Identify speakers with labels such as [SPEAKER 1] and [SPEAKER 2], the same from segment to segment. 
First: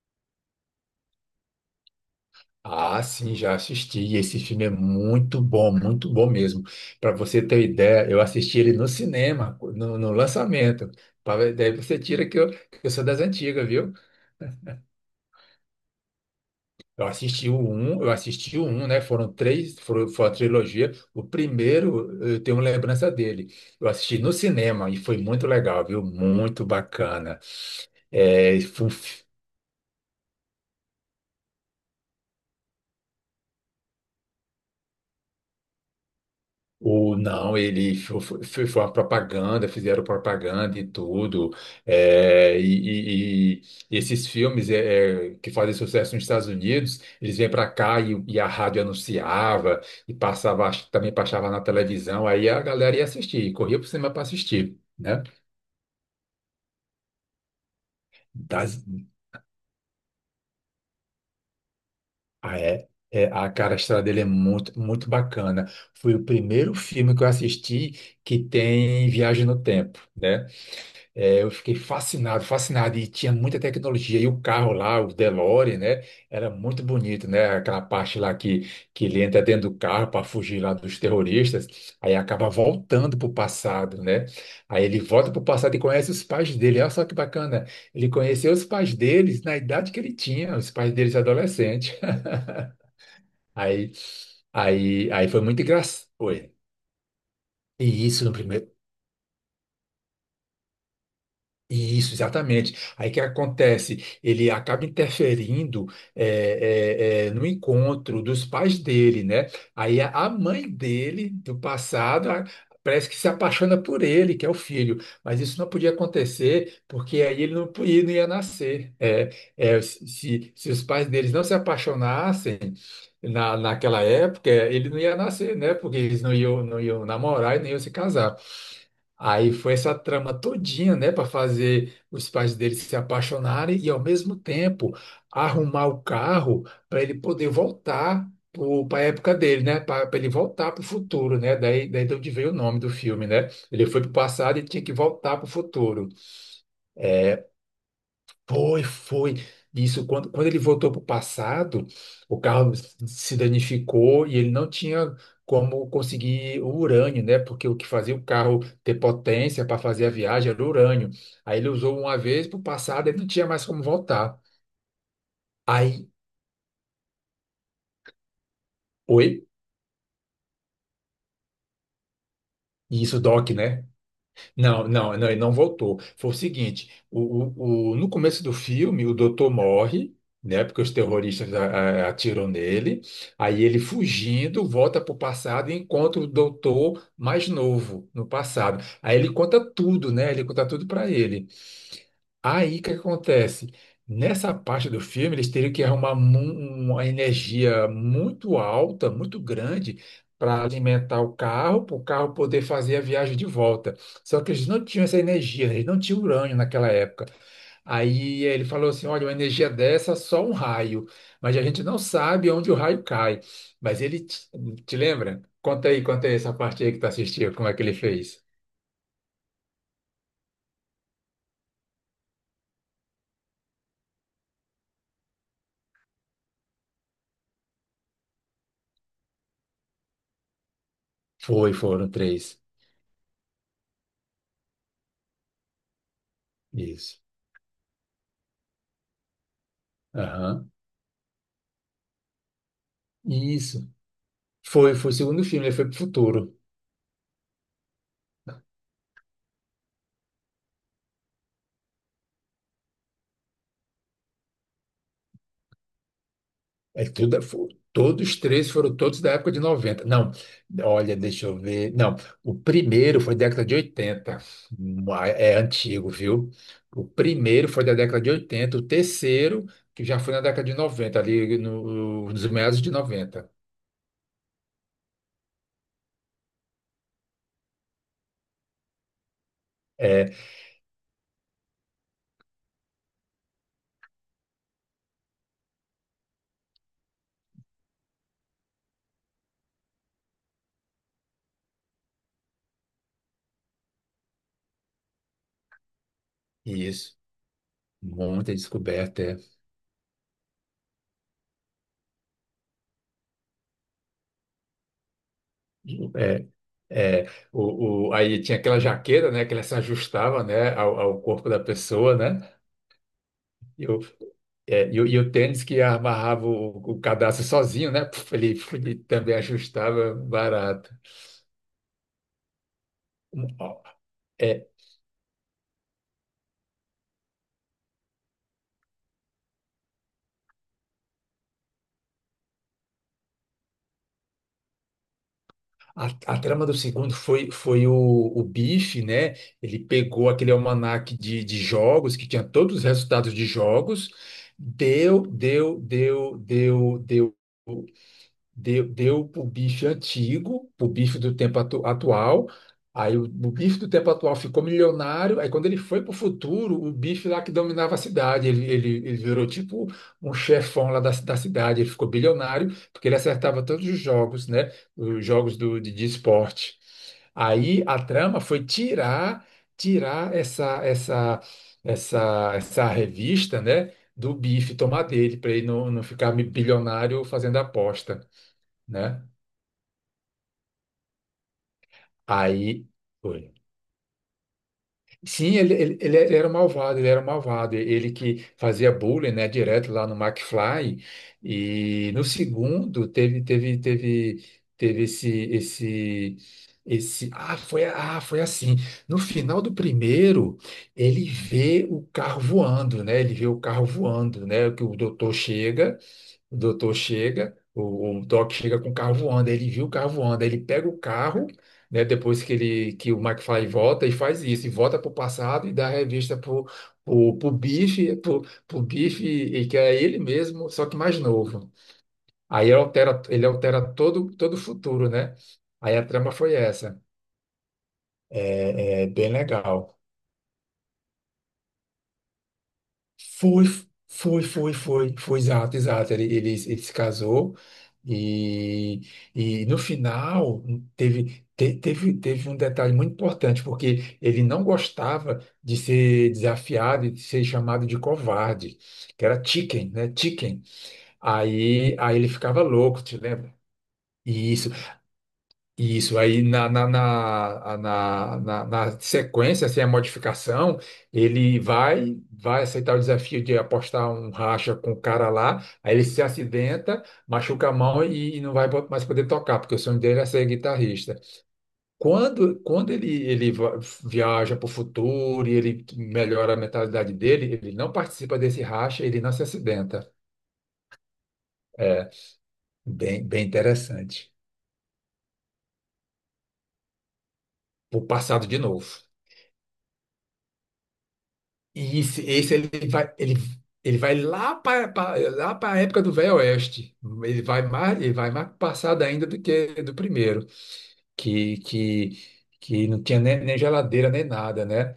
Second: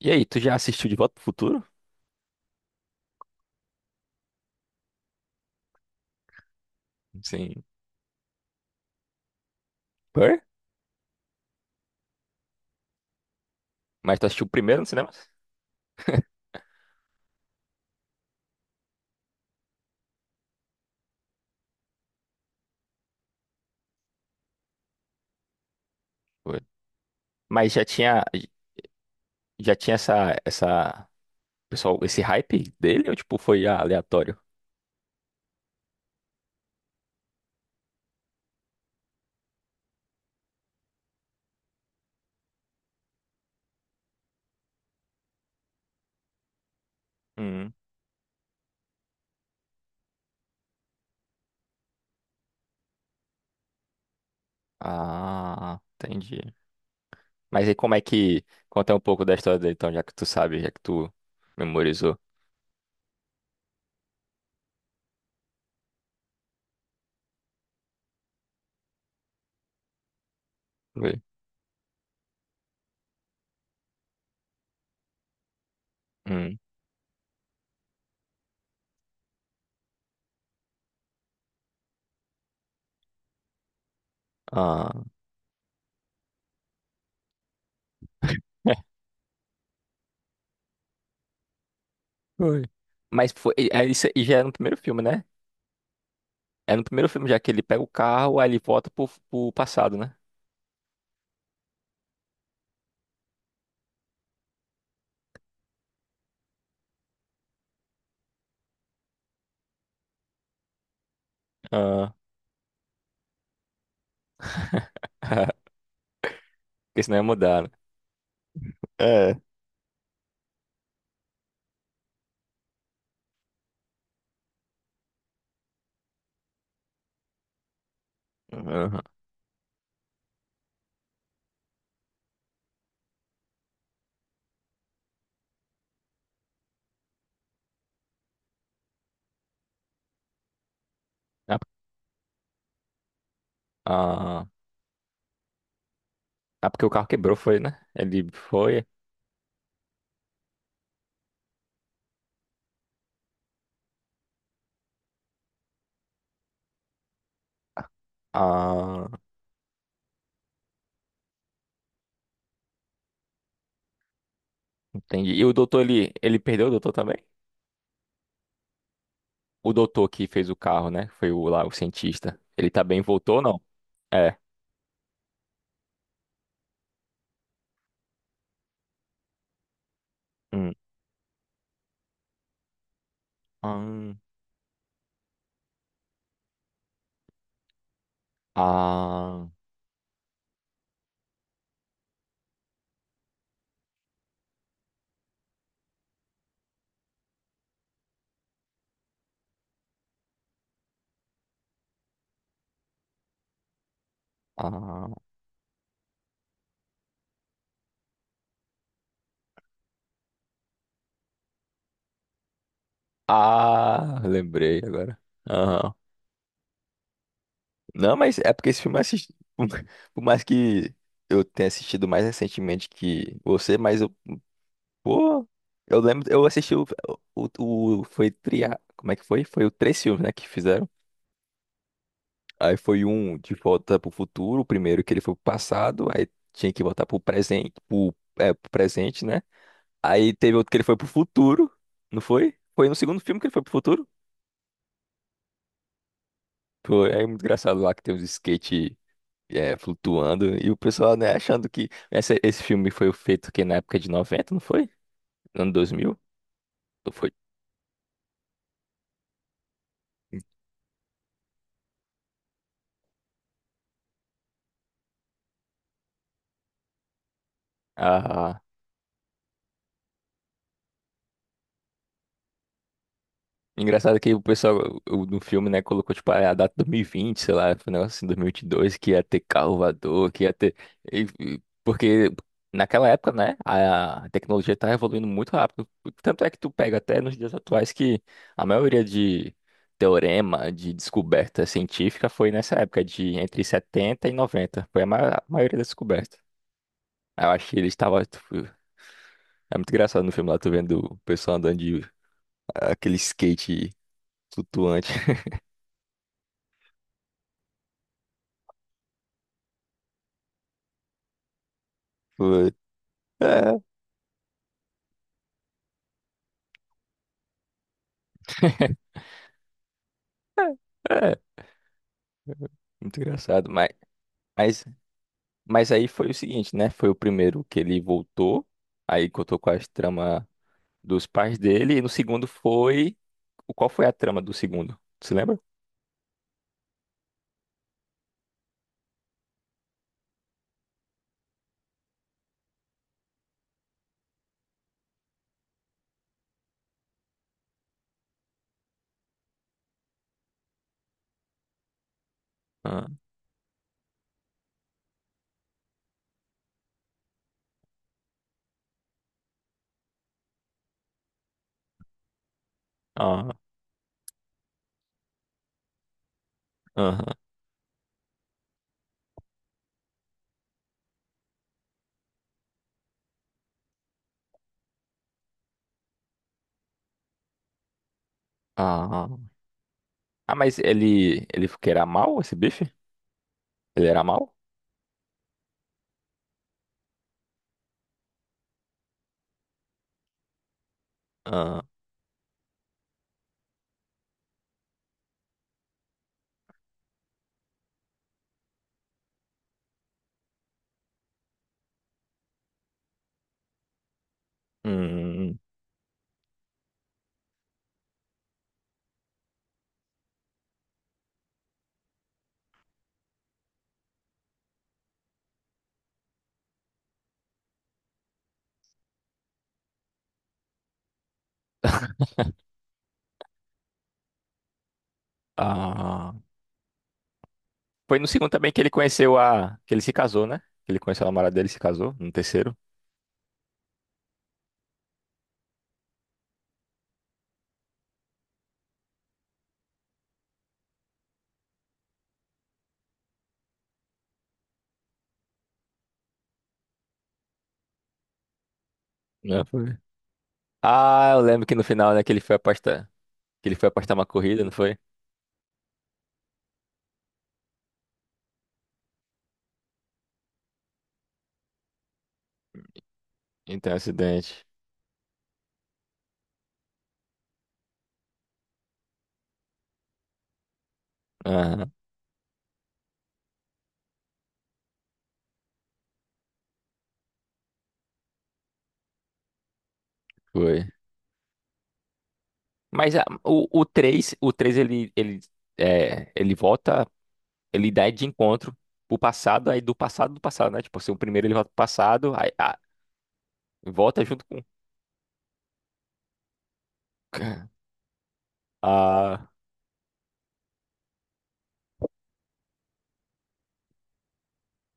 [SPEAKER 1] E aí, tu já assistiu De Volta pro Futuro?
[SPEAKER 2] Ah, sim, já assisti. E esse filme é muito bom mesmo. Para você ter
[SPEAKER 1] Sim.
[SPEAKER 2] ideia, eu assisti ele no cinema, no
[SPEAKER 1] Por?
[SPEAKER 2] lançamento. Daí você tira que eu sou das antigas, viu?
[SPEAKER 1] Mas tu assistiu primeiro no cinema?
[SPEAKER 2] Eu assisti o um, eu assisti o um, né? Foram três, foram, foi a trilogia. O primeiro, eu tenho lembrança dele. Eu assisti no cinema e foi muito legal, viu?
[SPEAKER 1] Foi.
[SPEAKER 2] Muito bacana.
[SPEAKER 1] Mas já tinha,
[SPEAKER 2] É, foi um
[SPEAKER 1] já tinha pessoal, esse hype dele ou tipo foi aleatório?
[SPEAKER 2] O, não, ele foi uma propaganda, fizeram propaganda e tudo. é, e, e- e esses filmes que fazem sucesso nos Estados Unidos, eles vêm para
[SPEAKER 1] Hum.
[SPEAKER 2] cá e a rádio anunciava e passava, acho que também passava na televisão, aí a galera ia assistir, corria para o cinema para assistir, né?
[SPEAKER 1] Ah, entendi. Mas aí como é que
[SPEAKER 2] Das-
[SPEAKER 1] conta um pouco da história dele, então, já que tu sabe, já que tu memorizou?
[SPEAKER 2] ah, é, a cara a estrada dele é muito, muito bacana. Foi o primeiro filme que eu assisti que tem viagem no tempo, né?
[SPEAKER 1] Foi.
[SPEAKER 2] É, eu fiquei fascinado, fascinado. E tinha muita tecnologia. E o carro lá, o DeLorean, né? Era
[SPEAKER 1] Hum.
[SPEAKER 2] muito bonito, né? Aquela parte lá que ele entra dentro do carro para fugir lá dos terroristas. Aí acaba voltando para o passado, né? Aí
[SPEAKER 1] Ah.
[SPEAKER 2] ele volta para o passado e conhece os pais dele. Olha só que bacana. Ele conheceu os pais deles na idade que ele tinha, os pais deles adolescentes.
[SPEAKER 1] Foi. Mas foi, é,
[SPEAKER 2] Aí,
[SPEAKER 1] isso aí já é no primeiro filme,
[SPEAKER 2] aí,
[SPEAKER 1] né?
[SPEAKER 2] aí foi muito engraçado. Oi.
[SPEAKER 1] É no primeiro filme já que ele pega o
[SPEAKER 2] E isso no
[SPEAKER 1] carro, aí ele
[SPEAKER 2] primeiro.
[SPEAKER 1] volta pro passado, né?
[SPEAKER 2] Isso, exatamente. Aí o que acontece? Ele acaba interferindo no encontro dos pais dele, né? Aí a mãe dele, do
[SPEAKER 1] Ah,
[SPEAKER 2] passado, parece que se apaixona por ele, que é o filho. Mas isso não podia acontecer,
[SPEAKER 1] porque senão ia
[SPEAKER 2] porque aí
[SPEAKER 1] mudar, né?
[SPEAKER 2] ele não ia nascer.
[SPEAKER 1] É.
[SPEAKER 2] Se, se os pais deles não se apaixonassem naquela época, ele não ia nascer, né? Porque eles não iam, não iam namorar e nem iam se casar.
[SPEAKER 1] Uhum.
[SPEAKER 2] Aí foi essa trama todinha, né, para fazer os pais dele se apaixonarem e ao mesmo tempo arrumar o carro para ele poder voltar para a época dele, né, para ele voltar para o futuro, né,
[SPEAKER 1] Ah,
[SPEAKER 2] daí de onde veio o nome do filme, né? Ele foi para o
[SPEAKER 1] ah,
[SPEAKER 2] passado e tinha que voltar para o futuro.
[SPEAKER 1] ah, porque o carro quebrou, foi, né? Ele
[SPEAKER 2] Foi,
[SPEAKER 1] foi.
[SPEAKER 2] foi. Isso, quando ele voltou para o passado, o carro se danificou e ele não tinha como conseguir o urânio, né? Porque o que fazia o carro ter
[SPEAKER 1] Ah,
[SPEAKER 2] potência para fazer a viagem era o urânio. Aí ele usou uma vez para o passado, ele não tinha mais como voltar.
[SPEAKER 1] entendi. E o doutor,
[SPEAKER 2] Aí,
[SPEAKER 1] ele perdeu o doutor também?
[SPEAKER 2] oi?
[SPEAKER 1] O doutor que fez o carro, né? Foi o lá, o cientista. Ele tá bem,
[SPEAKER 2] E isso,
[SPEAKER 1] voltou ou
[SPEAKER 2] Doc,
[SPEAKER 1] não?
[SPEAKER 2] né?
[SPEAKER 1] É.
[SPEAKER 2] Não, não, não, ele não voltou. Foi o seguinte, no começo do filme, o doutor morre, né?
[SPEAKER 1] Hum.
[SPEAKER 2] Porque os terroristas atiram nele. Aí ele
[SPEAKER 1] Ah,
[SPEAKER 2] fugindo, volta para o passado e encontra o doutor mais novo no passado. Aí ele conta tudo, né? Ele conta tudo para ele. Aí o que acontece? Nessa parte do filme, eles teriam que uma energia muito alta, muito grande, para alimentar o carro, para o carro poder fazer a viagem de volta. Só que eles
[SPEAKER 1] ah,
[SPEAKER 2] não tinham
[SPEAKER 1] ah,
[SPEAKER 2] essa energia, eles não tinham urânio naquela época. Aí ele falou assim: olha, uma energia dessa, só um raio. Mas a gente não sabe onde o raio cai. Mas
[SPEAKER 1] ah,
[SPEAKER 2] ele
[SPEAKER 1] lembrei
[SPEAKER 2] te
[SPEAKER 1] agora.
[SPEAKER 2] lembra? Conta aí essa parte aí que tu assistiu, como é que ele
[SPEAKER 1] Não, mas
[SPEAKER 2] fez?
[SPEAKER 1] é porque esse filme eu assisti. Por mais que eu tenha assistido mais recentemente que você, mas eu. Pô, eu lembro. Eu assisti foi tria. Como é que foi? Foi o três filmes, né, que fizeram.
[SPEAKER 2] Foi, foram três.
[SPEAKER 1] Aí foi um de volta pro futuro, o primeiro que ele foi pro passado, aí tinha que voltar
[SPEAKER 2] Isso.
[SPEAKER 1] pro presente, pro presente, né? Aí teve outro
[SPEAKER 2] Aham.
[SPEAKER 1] que ele foi pro futuro, não foi? Foi no segundo filme que ele foi pro
[SPEAKER 2] Isso.
[SPEAKER 1] futuro?
[SPEAKER 2] Foi, foi o segundo filme, ele foi pro futuro.
[SPEAKER 1] Foi, é muito engraçado lá que tem uns skate. É, flutuando, e o pessoal, né, achando que esse filme foi feito que na época de 90, não foi? Ano 2000? Ou foi?
[SPEAKER 2] Todos três foram todos da época de noventa. Não, olha, deixa eu ver. Não, o primeiro foi década de oitenta. É antigo, viu? O primeiro foi da década de
[SPEAKER 1] Ah,
[SPEAKER 2] oitenta, o terceiro, que já foi na década de noventa, ali no, nos meados de noventa.
[SPEAKER 1] engraçado que o pessoal no filme, né, colocou, tipo, a data 2020, sei lá, foi um negócio assim, 2022, que ia ter carro voador,
[SPEAKER 2] É,
[SPEAKER 1] que ia ter. Porque naquela época, né, a tecnologia tá evoluindo muito rápido. Tanto é que tu pega até nos dias atuais que a maioria de teorema, de descoberta científica foi nessa época, de entre 70 e 90. Foi a a maioria das descobertas.
[SPEAKER 2] isso.
[SPEAKER 1] Eu acho que ele estava.
[SPEAKER 2] Muita descoberta, é.
[SPEAKER 1] É muito engraçado no filme lá, tu vendo o pessoal andando de aquele skate flutuante.
[SPEAKER 2] É, é. Aí tinha aquela jaqueta, né, que ela se ajustava, né, ao corpo da pessoa, né?
[SPEAKER 1] É,
[SPEAKER 2] É, e o tênis que amarrava o cadastro sozinho, né? Puf, ele também ajustava barato.
[SPEAKER 1] é, é, muito
[SPEAKER 2] Um,
[SPEAKER 1] engraçado.
[SPEAKER 2] ó,
[SPEAKER 1] Mas,
[SPEAKER 2] é,
[SPEAKER 1] mas, aí foi o seguinte, né? Foi o primeiro que ele voltou, aí contou com as tramas dos pais dele, e no segundo foi. Qual foi a trama do segundo? Você lembra?
[SPEAKER 2] a trama do segundo foi, foi o Bife, né? Ele pegou aquele almanaque de jogos, que tinha todos os resultados de jogos, deu, deu, deu, deu, deu. deu para o bife antigo, para o bife do tempo atual.
[SPEAKER 1] Ah,
[SPEAKER 2] Aí o bife do tempo atual ficou milionário. Aí quando ele foi para o futuro, o bife lá que dominava a cidade, ele virou tipo um chefão lá da cidade. Ele ficou bilionário porque ele
[SPEAKER 1] ah,
[SPEAKER 2] acertava todos os jogos, né? Os jogos de esporte.
[SPEAKER 1] aham,
[SPEAKER 2] Aí a trama foi tirar essa revista, né? Do bife, tomar dele, para ele não ficar bilionário fazendo aposta, né?
[SPEAKER 1] ah, mas ele que era mal, esse
[SPEAKER 2] Aí
[SPEAKER 1] bife?
[SPEAKER 2] foi.
[SPEAKER 1] Ele era mal?
[SPEAKER 2] Sim, ele ele era um malvado, ele era um malvado. Ele que fazia bullying, né, direto lá no McFly.
[SPEAKER 1] Ah,
[SPEAKER 2] E no segundo teve teve teve teve esse esse esse ah, foi assim. No final do primeiro, ele vê o carro voando, né? Ele vê o carro voando, né? Que o doutor
[SPEAKER 1] hum,
[SPEAKER 2] chega. O doutor chega, o Doc chega com o carro voando, aí ele viu o carro voando, aí ele pega o carro, né, depois que ele que o McFly volta e faz isso, e volta pro passado e dá a revista pro Biff, pro Biff, e que é ele mesmo, só que mais novo. Aí ele altera todo o futuro, né? Aí a trama
[SPEAKER 1] ah.
[SPEAKER 2] foi essa.
[SPEAKER 1] Foi no segundo também que ele
[SPEAKER 2] É, é bem
[SPEAKER 1] conheceu a. Que
[SPEAKER 2] legal.
[SPEAKER 1] ele se casou, né? Que ele conheceu a namorada dele e se casou, no terceiro.
[SPEAKER 2] Foi, exato, exato. Ele se casou e, e no final teve, teve um detalhe muito importante, porque ele não gostava de ser desafiado e de ser chamado de covarde, que era
[SPEAKER 1] Né?
[SPEAKER 2] chicken,
[SPEAKER 1] Foi.
[SPEAKER 2] né? Chicken.
[SPEAKER 1] Ah, eu lembro que no
[SPEAKER 2] Aí,
[SPEAKER 1] final,
[SPEAKER 2] aí
[SPEAKER 1] né,
[SPEAKER 2] ele
[SPEAKER 1] que ele foi
[SPEAKER 2] ficava louco,
[SPEAKER 1] afastado.
[SPEAKER 2] te lembra?
[SPEAKER 1] Que ele foi apostar uma
[SPEAKER 2] E
[SPEAKER 1] corrida,
[SPEAKER 2] isso
[SPEAKER 1] não foi?
[SPEAKER 2] isso, aí na, na, na, na, na, na sequência, sem a modificação, ele vai aceitar o desafio de
[SPEAKER 1] Então,
[SPEAKER 2] apostar um
[SPEAKER 1] acidente.
[SPEAKER 2] racha com o cara lá, aí ele se acidenta, machuca a mão e não vai mais poder tocar, porque o sonho dele é ser guitarrista.
[SPEAKER 1] Aham,
[SPEAKER 2] Quando, quando ele va- viaja para o futuro e ele melhora a mentalidade dele, ele não participa desse racha, ele não se acidenta.
[SPEAKER 1] foi.
[SPEAKER 2] É
[SPEAKER 1] Mas
[SPEAKER 2] bem, bem
[SPEAKER 1] o
[SPEAKER 2] interessante.
[SPEAKER 1] 3, o três, ele volta, ele
[SPEAKER 2] O
[SPEAKER 1] dá de
[SPEAKER 2] passado de
[SPEAKER 1] encontro
[SPEAKER 2] novo.
[SPEAKER 1] pro passado, aí do passado, né? Tipo assim, o primeiro ele volta pro
[SPEAKER 2] E esse,
[SPEAKER 1] passado, aí
[SPEAKER 2] esse ele vai, ele, ele vai
[SPEAKER 1] volta junto
[SPEAKER 2] lá
[SPEAKER 1] com.
[SPEAKER 2] para lá para a época do Velho Oeste. Ele vai mais passado ainda do
[SPEAKER 1] Ah,
[SPEAKER 2] que do primeiro, que, que, que não tinha nem geladeira nem nada, né?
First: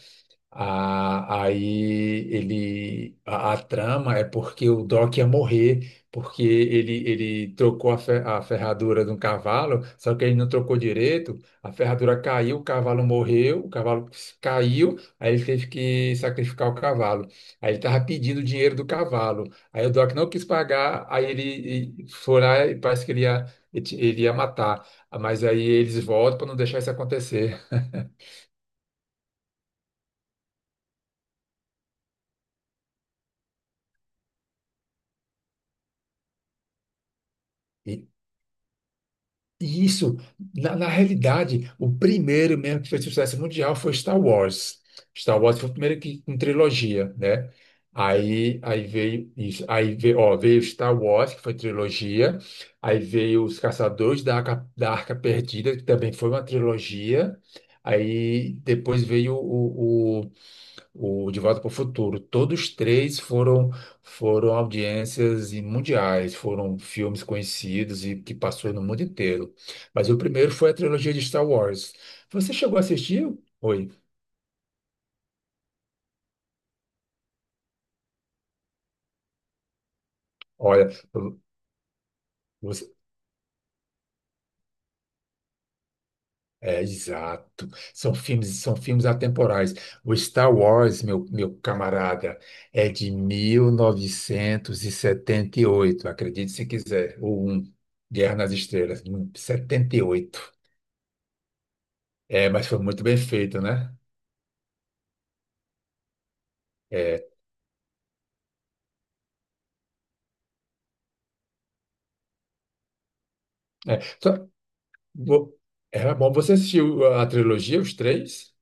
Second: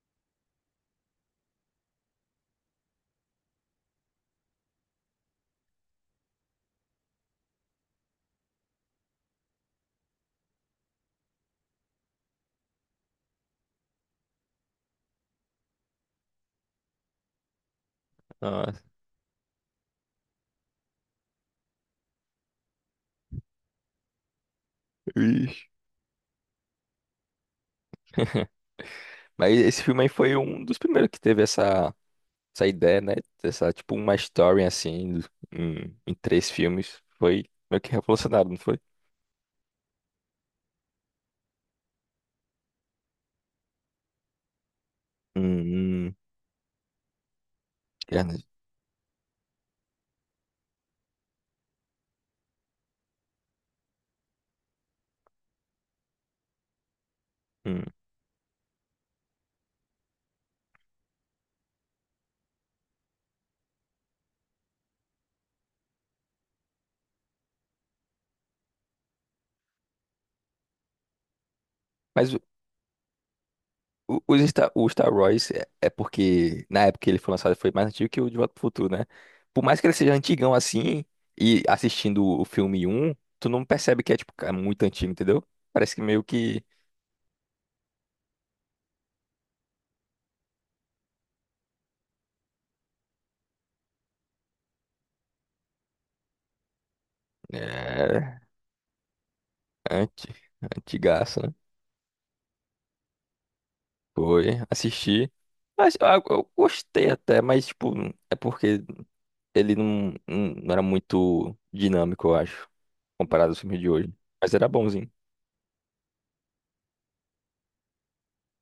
[SPEAKER 2] Ah, aí a trama é porque o Doc ia morrer, porque ele trocou a ferradura de um cavalo, só que ele não trocou direito, a ferradura caiu, o cavalo morreu, o cavalo caiu, aí ele teve que sacrificar o cavalo. Aí ele estava pedindo o
[SPEAKER 1] ah,
[SPEAKER 2] dinheiro do cavalo. Aí o Doc não quis pagar, aí foi lá e parece que ele ia matar. Mas aí
[SPEAKER 1] ixi.
[SPEAKER 2] eles voltam para não deixar isso acontecer.
[SPEAKER 1] Mas esse filme aí foi um dos primeiros que teve essa ideia, né? Essa, tipo, uma story assim, em três filmes. Foi meio que revolucionário, não foi?
[SPEAKER 2] E isso, na realidade, o primeiro mesmo que fez sucesso mundial foi Star Wars. Star Wars
[SPEAKER 1] Hum,
[SPEAKER 2] foi o primeiro
[SPEAKER 1] hum,
[SPEAKER 2] que com trilogia, né?
[SPEAKER 1] Ernest,
[SPEAKER 2] Aí veio isso, aí veio, ó, veio Star Wars, que foi trilogia, aí veio Os Caçadores da Arca Perdida, que também foi uma trilogia,
[SPEAKER 1] hum.
[SPEAKER 2] aí depois veio o De Volta para o Futuro. Todos três foram audiências e mundiais, foram filmes conhecidos e que passou no mundo inteiro. Mas o primeiro foi a trilogia de Star Wars.
[SPEAKER 1] Mas
[SPEAKER 2] Você chegou a assistir? Oi.
[SPEAKER 1] O Star Wars é porque na época que ele foi lançado ele foi mais antigo que o De Volta pro Futuro, né? Por mais que ele seja antigão
[SPEAKER 2] Olha,
[SPEAKER 1] assim, e assistindo o filme
[SPEAKER 2] você-
[SPEAKER 1] um, tu não percebe que é tipo cara, muito antigo, entendeu? Parece que meio que
[SPEAKER 2] é exato. São filmes atemporais. O Star Wars, meu camarada, é de 1978, acredite se quiser. O um, Guerra
[SPEAKER 1] é
[SPEAKER 2] nas Estrelas,
[SPEAKER 1] anti,
[SPEAKER 2] 78.
[SPEAKER 1] antigaço, né?
[SPEAKER 2] É, mas foi muito bem feito, né?
[SPEAKER 1] Foi, assisti. Mas eu gostei
[SPEAKER 2] É,
[SPEAKER 1] até, mas tipo, é porque ele não era muito dinâmico, eu acho, comparado aos filmes de
[SPEAKER 2] é,
[SPEAKER 1] hoje.
[SPEAKER 2] só-
[SPEAKER 1] Mas era bonzinho.
[SPEAKER 2] vo- era bom. Você assistiu a trilogia, os três?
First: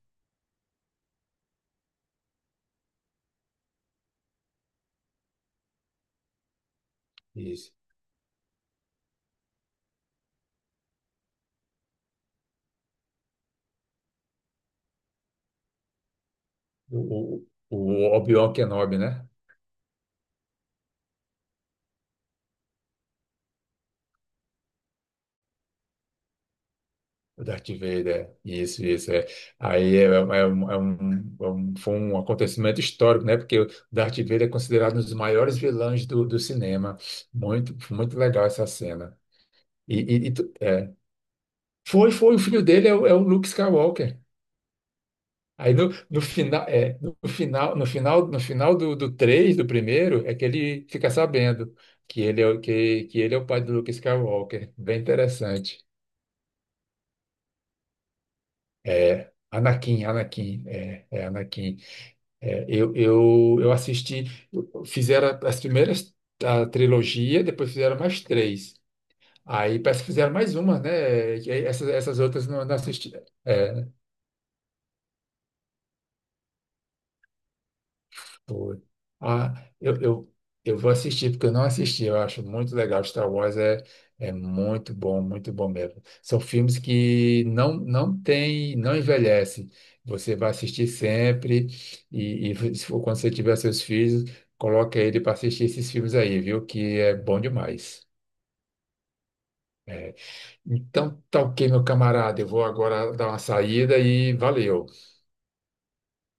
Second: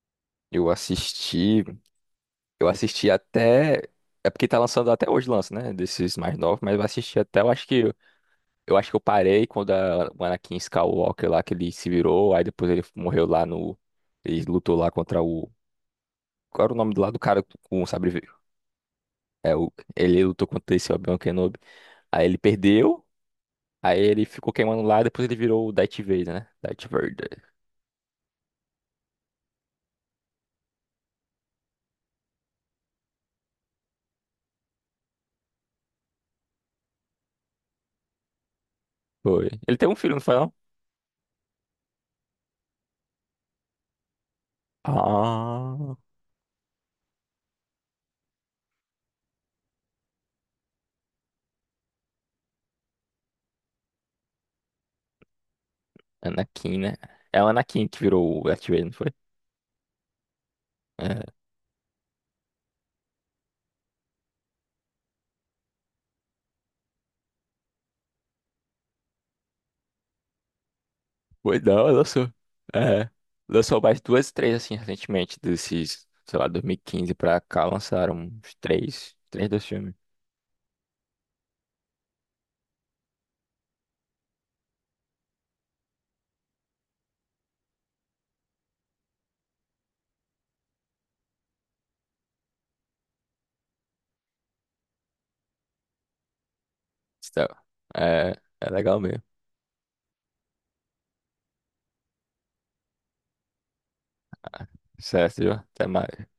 [SPEAKER 1] Eu assisti. Eu assisti até. É porque tá lançando até hoje, lança, né? Desses mais novos, mas eu assisti até. Eu acho
[SPEAKER 2] Isso.
[SPEAKER 1] que eu acho que eu parei quando o Anakin Skywalker lá que ele se virou, aí depois ele morreu lá no. Ele lutou lá contra o. Qual era o nome do lado do cara
[SPEAKER 2] O,
[SPEAKER 1] com o sabre
[SPEAKER 2] o
[SPEAKER 1] verde?
[SPEAKER 2] Obi-Wan Kenobi, né?
[SPEAKER 1] É, ele lutou contra esse Obi-Wan Kenobi. Aí ele perdeu, aí ele ficou queimando lá, depois ele virou o Darth Vader, né? Darth Vader.
[SPEAKER 2] O Darth Vader. Isso, isso. É. Aí é, é um, é um, é um- é um- foi um acontecimento histórico, né? Porque o Darth Vader é considerado um dos maiores vilões do cinema. Muito, muito legal essa cena.
[SPEAKER 1] Foi. Ele tem um filho, não foi não?
[SPEAKER 2] É. Foi, foi. O filho dele é o Luke Skywalker. Aí
[SPEAKER 1] Ah,
[SPEAKER 2] no final, é, no final, no final, no final do 3, do primeiro, é que ele fica sabendo que que ele é o pai do Luke Skywalker. Bem interessante.
[SPEAKER 1] Anakin, né? É o Anakin que virou o Darth Vader, não foi?
[SPEAKER 2] É, Anakin, Anakin, é,
[SPEAKER 1] É.
[SPEAKER 2] é Anakin. É, eu assisti, fizeram as primeiras a trilogia, depois fizeram mais três. Aí parece que fizeram mais uma, né? E
[SPEAKER 1] Foi
[SPEAKER 2] aí
[SPEAKER 1] não,
[SPEAKER 2] essas, essas
[SPEAKER 1] lançou.
[SPEAKER 2] outras não, não
[SPEAKER 1] É.
[SPEAKER 2] assisti.
[SPEAKER 1] Lançou
[SPEAKER 2] É,
[SPEAKER 1] mais duas, três, assim, recentemente, desses, sei lá, 2015 pra cá, lançaram uns
[SPEAKER 2] Pô,
[SPEAKER 1] três dos
[SPEAKER 2] Ah,
[SPEAKER 1] filmes.
[SPEAKER 2] eu, eu, eu vou assistir, porque eu não assisti, eu acho muito legal. Star Wars é, é muito bom mesmo. São filmes que não, não tem, não envelhece. Você vai assistir sempre, e se for quando você tiver seus filhos, coloca ele para assistir esses filmes aí, viu? Que é bom
[SPEAKER 1] Então,
[SPEAKER 2] demais.
[SPEAKER 1] é, é, legal mesmo.
[SPEAKER 2] É. Então, tá ok, meu camarada. Eu vou agora dar uma saída e valeu.
[SPEAKER 1] Certo, viu? Até mais.